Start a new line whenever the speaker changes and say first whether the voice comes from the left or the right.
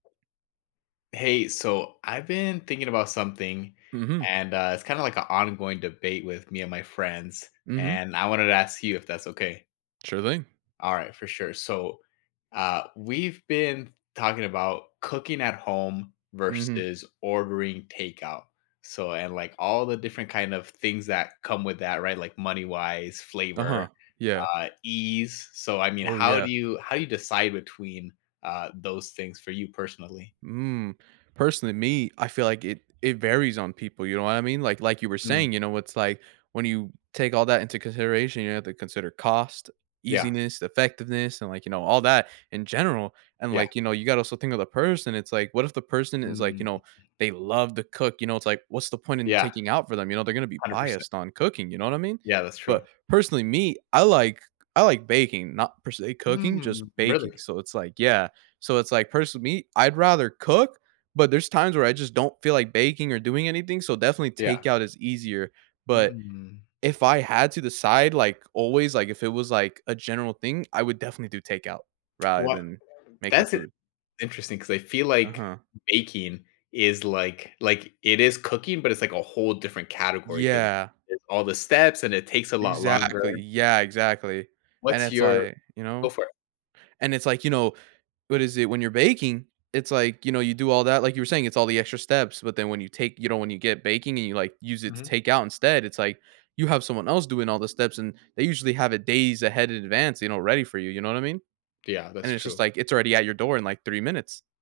left: Hey, so I've been thinking about something,
right: Mhm.
left: and, uh, it's kinda like an ongoing debate with me and my friends,
right: Mhm.
left: and I wanted to ask you if that's okay.
right: Sure thing.
left: All right, for sure, so, uh, we've been talking about cooking at home
right: Mhm.
left: versus ordering takeout. So, and like all the different kind of things that come with that, right, like money-wise, flavor,
right: Uh-huh, yeah.
left: uh, ease, so I mean,
right: Oh
left: how
right: yeah.
left: do you how do you decide between, uh, those things for you personally?
right: Mm, personally, me, I feel like it it varies on people, you know what I mean? Like like you were
left: Mm.
right: saying, you know, it's like, when you take all that into consideration, you have to consider cost,
left: Yeah.
right: easiness, effectiveness, and like, you know, all that in general, and
left: Yeah.
right: like, you know, you gotta also think of the person, it's like, what if the person is like, you
left: Mm.
right: know, they love to cook, you know, it's like, what's the point in
left: Yeah.
right: taking out for them, you know, they're gonna be
left: 100%.
right: biased on cooking, you know what I mean?
left: Yeah, that's true.
right: But personally me, I like I like baking, not per se cooking, just
left: Mm,
right: baking.
left: really?
right: So it's like, yeah, so it's like, person me, I'd rather cook, but there's times where I just don't feel like baking or doing anything, so, definitely
left: Yeah.
right: takeout is easier, but
left: Mm.
right: if I had to decide, like always, like if it was like a general thing, I would definitely do takeout, rather
left: What
right: than making
left: that's i
right: food.
left: interesting 'cause I feel like
right: Uh-huh.
left: baking is like, like it is cooking, but it's like a whole different category 'cause
right: Yeah.
left: it's all the steps and it takes a lot longer.
right: Exactly, yeah, exactly. And
left: What's
right: it's
left: your
right: like, you
left: go
right: know?
left: for it.
right: And it's like, you know, what is it when you're baking, it's like, you know, you do all that, like you were saying, it's all the extra steps, but then when you take you know, when you get baking and you like use it to
left: Mhm.
right: take out instead, it's like, you have someone else doing all the steps, and they usually have it days ahead in advance, you know, ready for you, you know what I mean?
left: Yeah, that's
right: And it's just
left: true.
right: like, it's already at your door in like 3 minutes.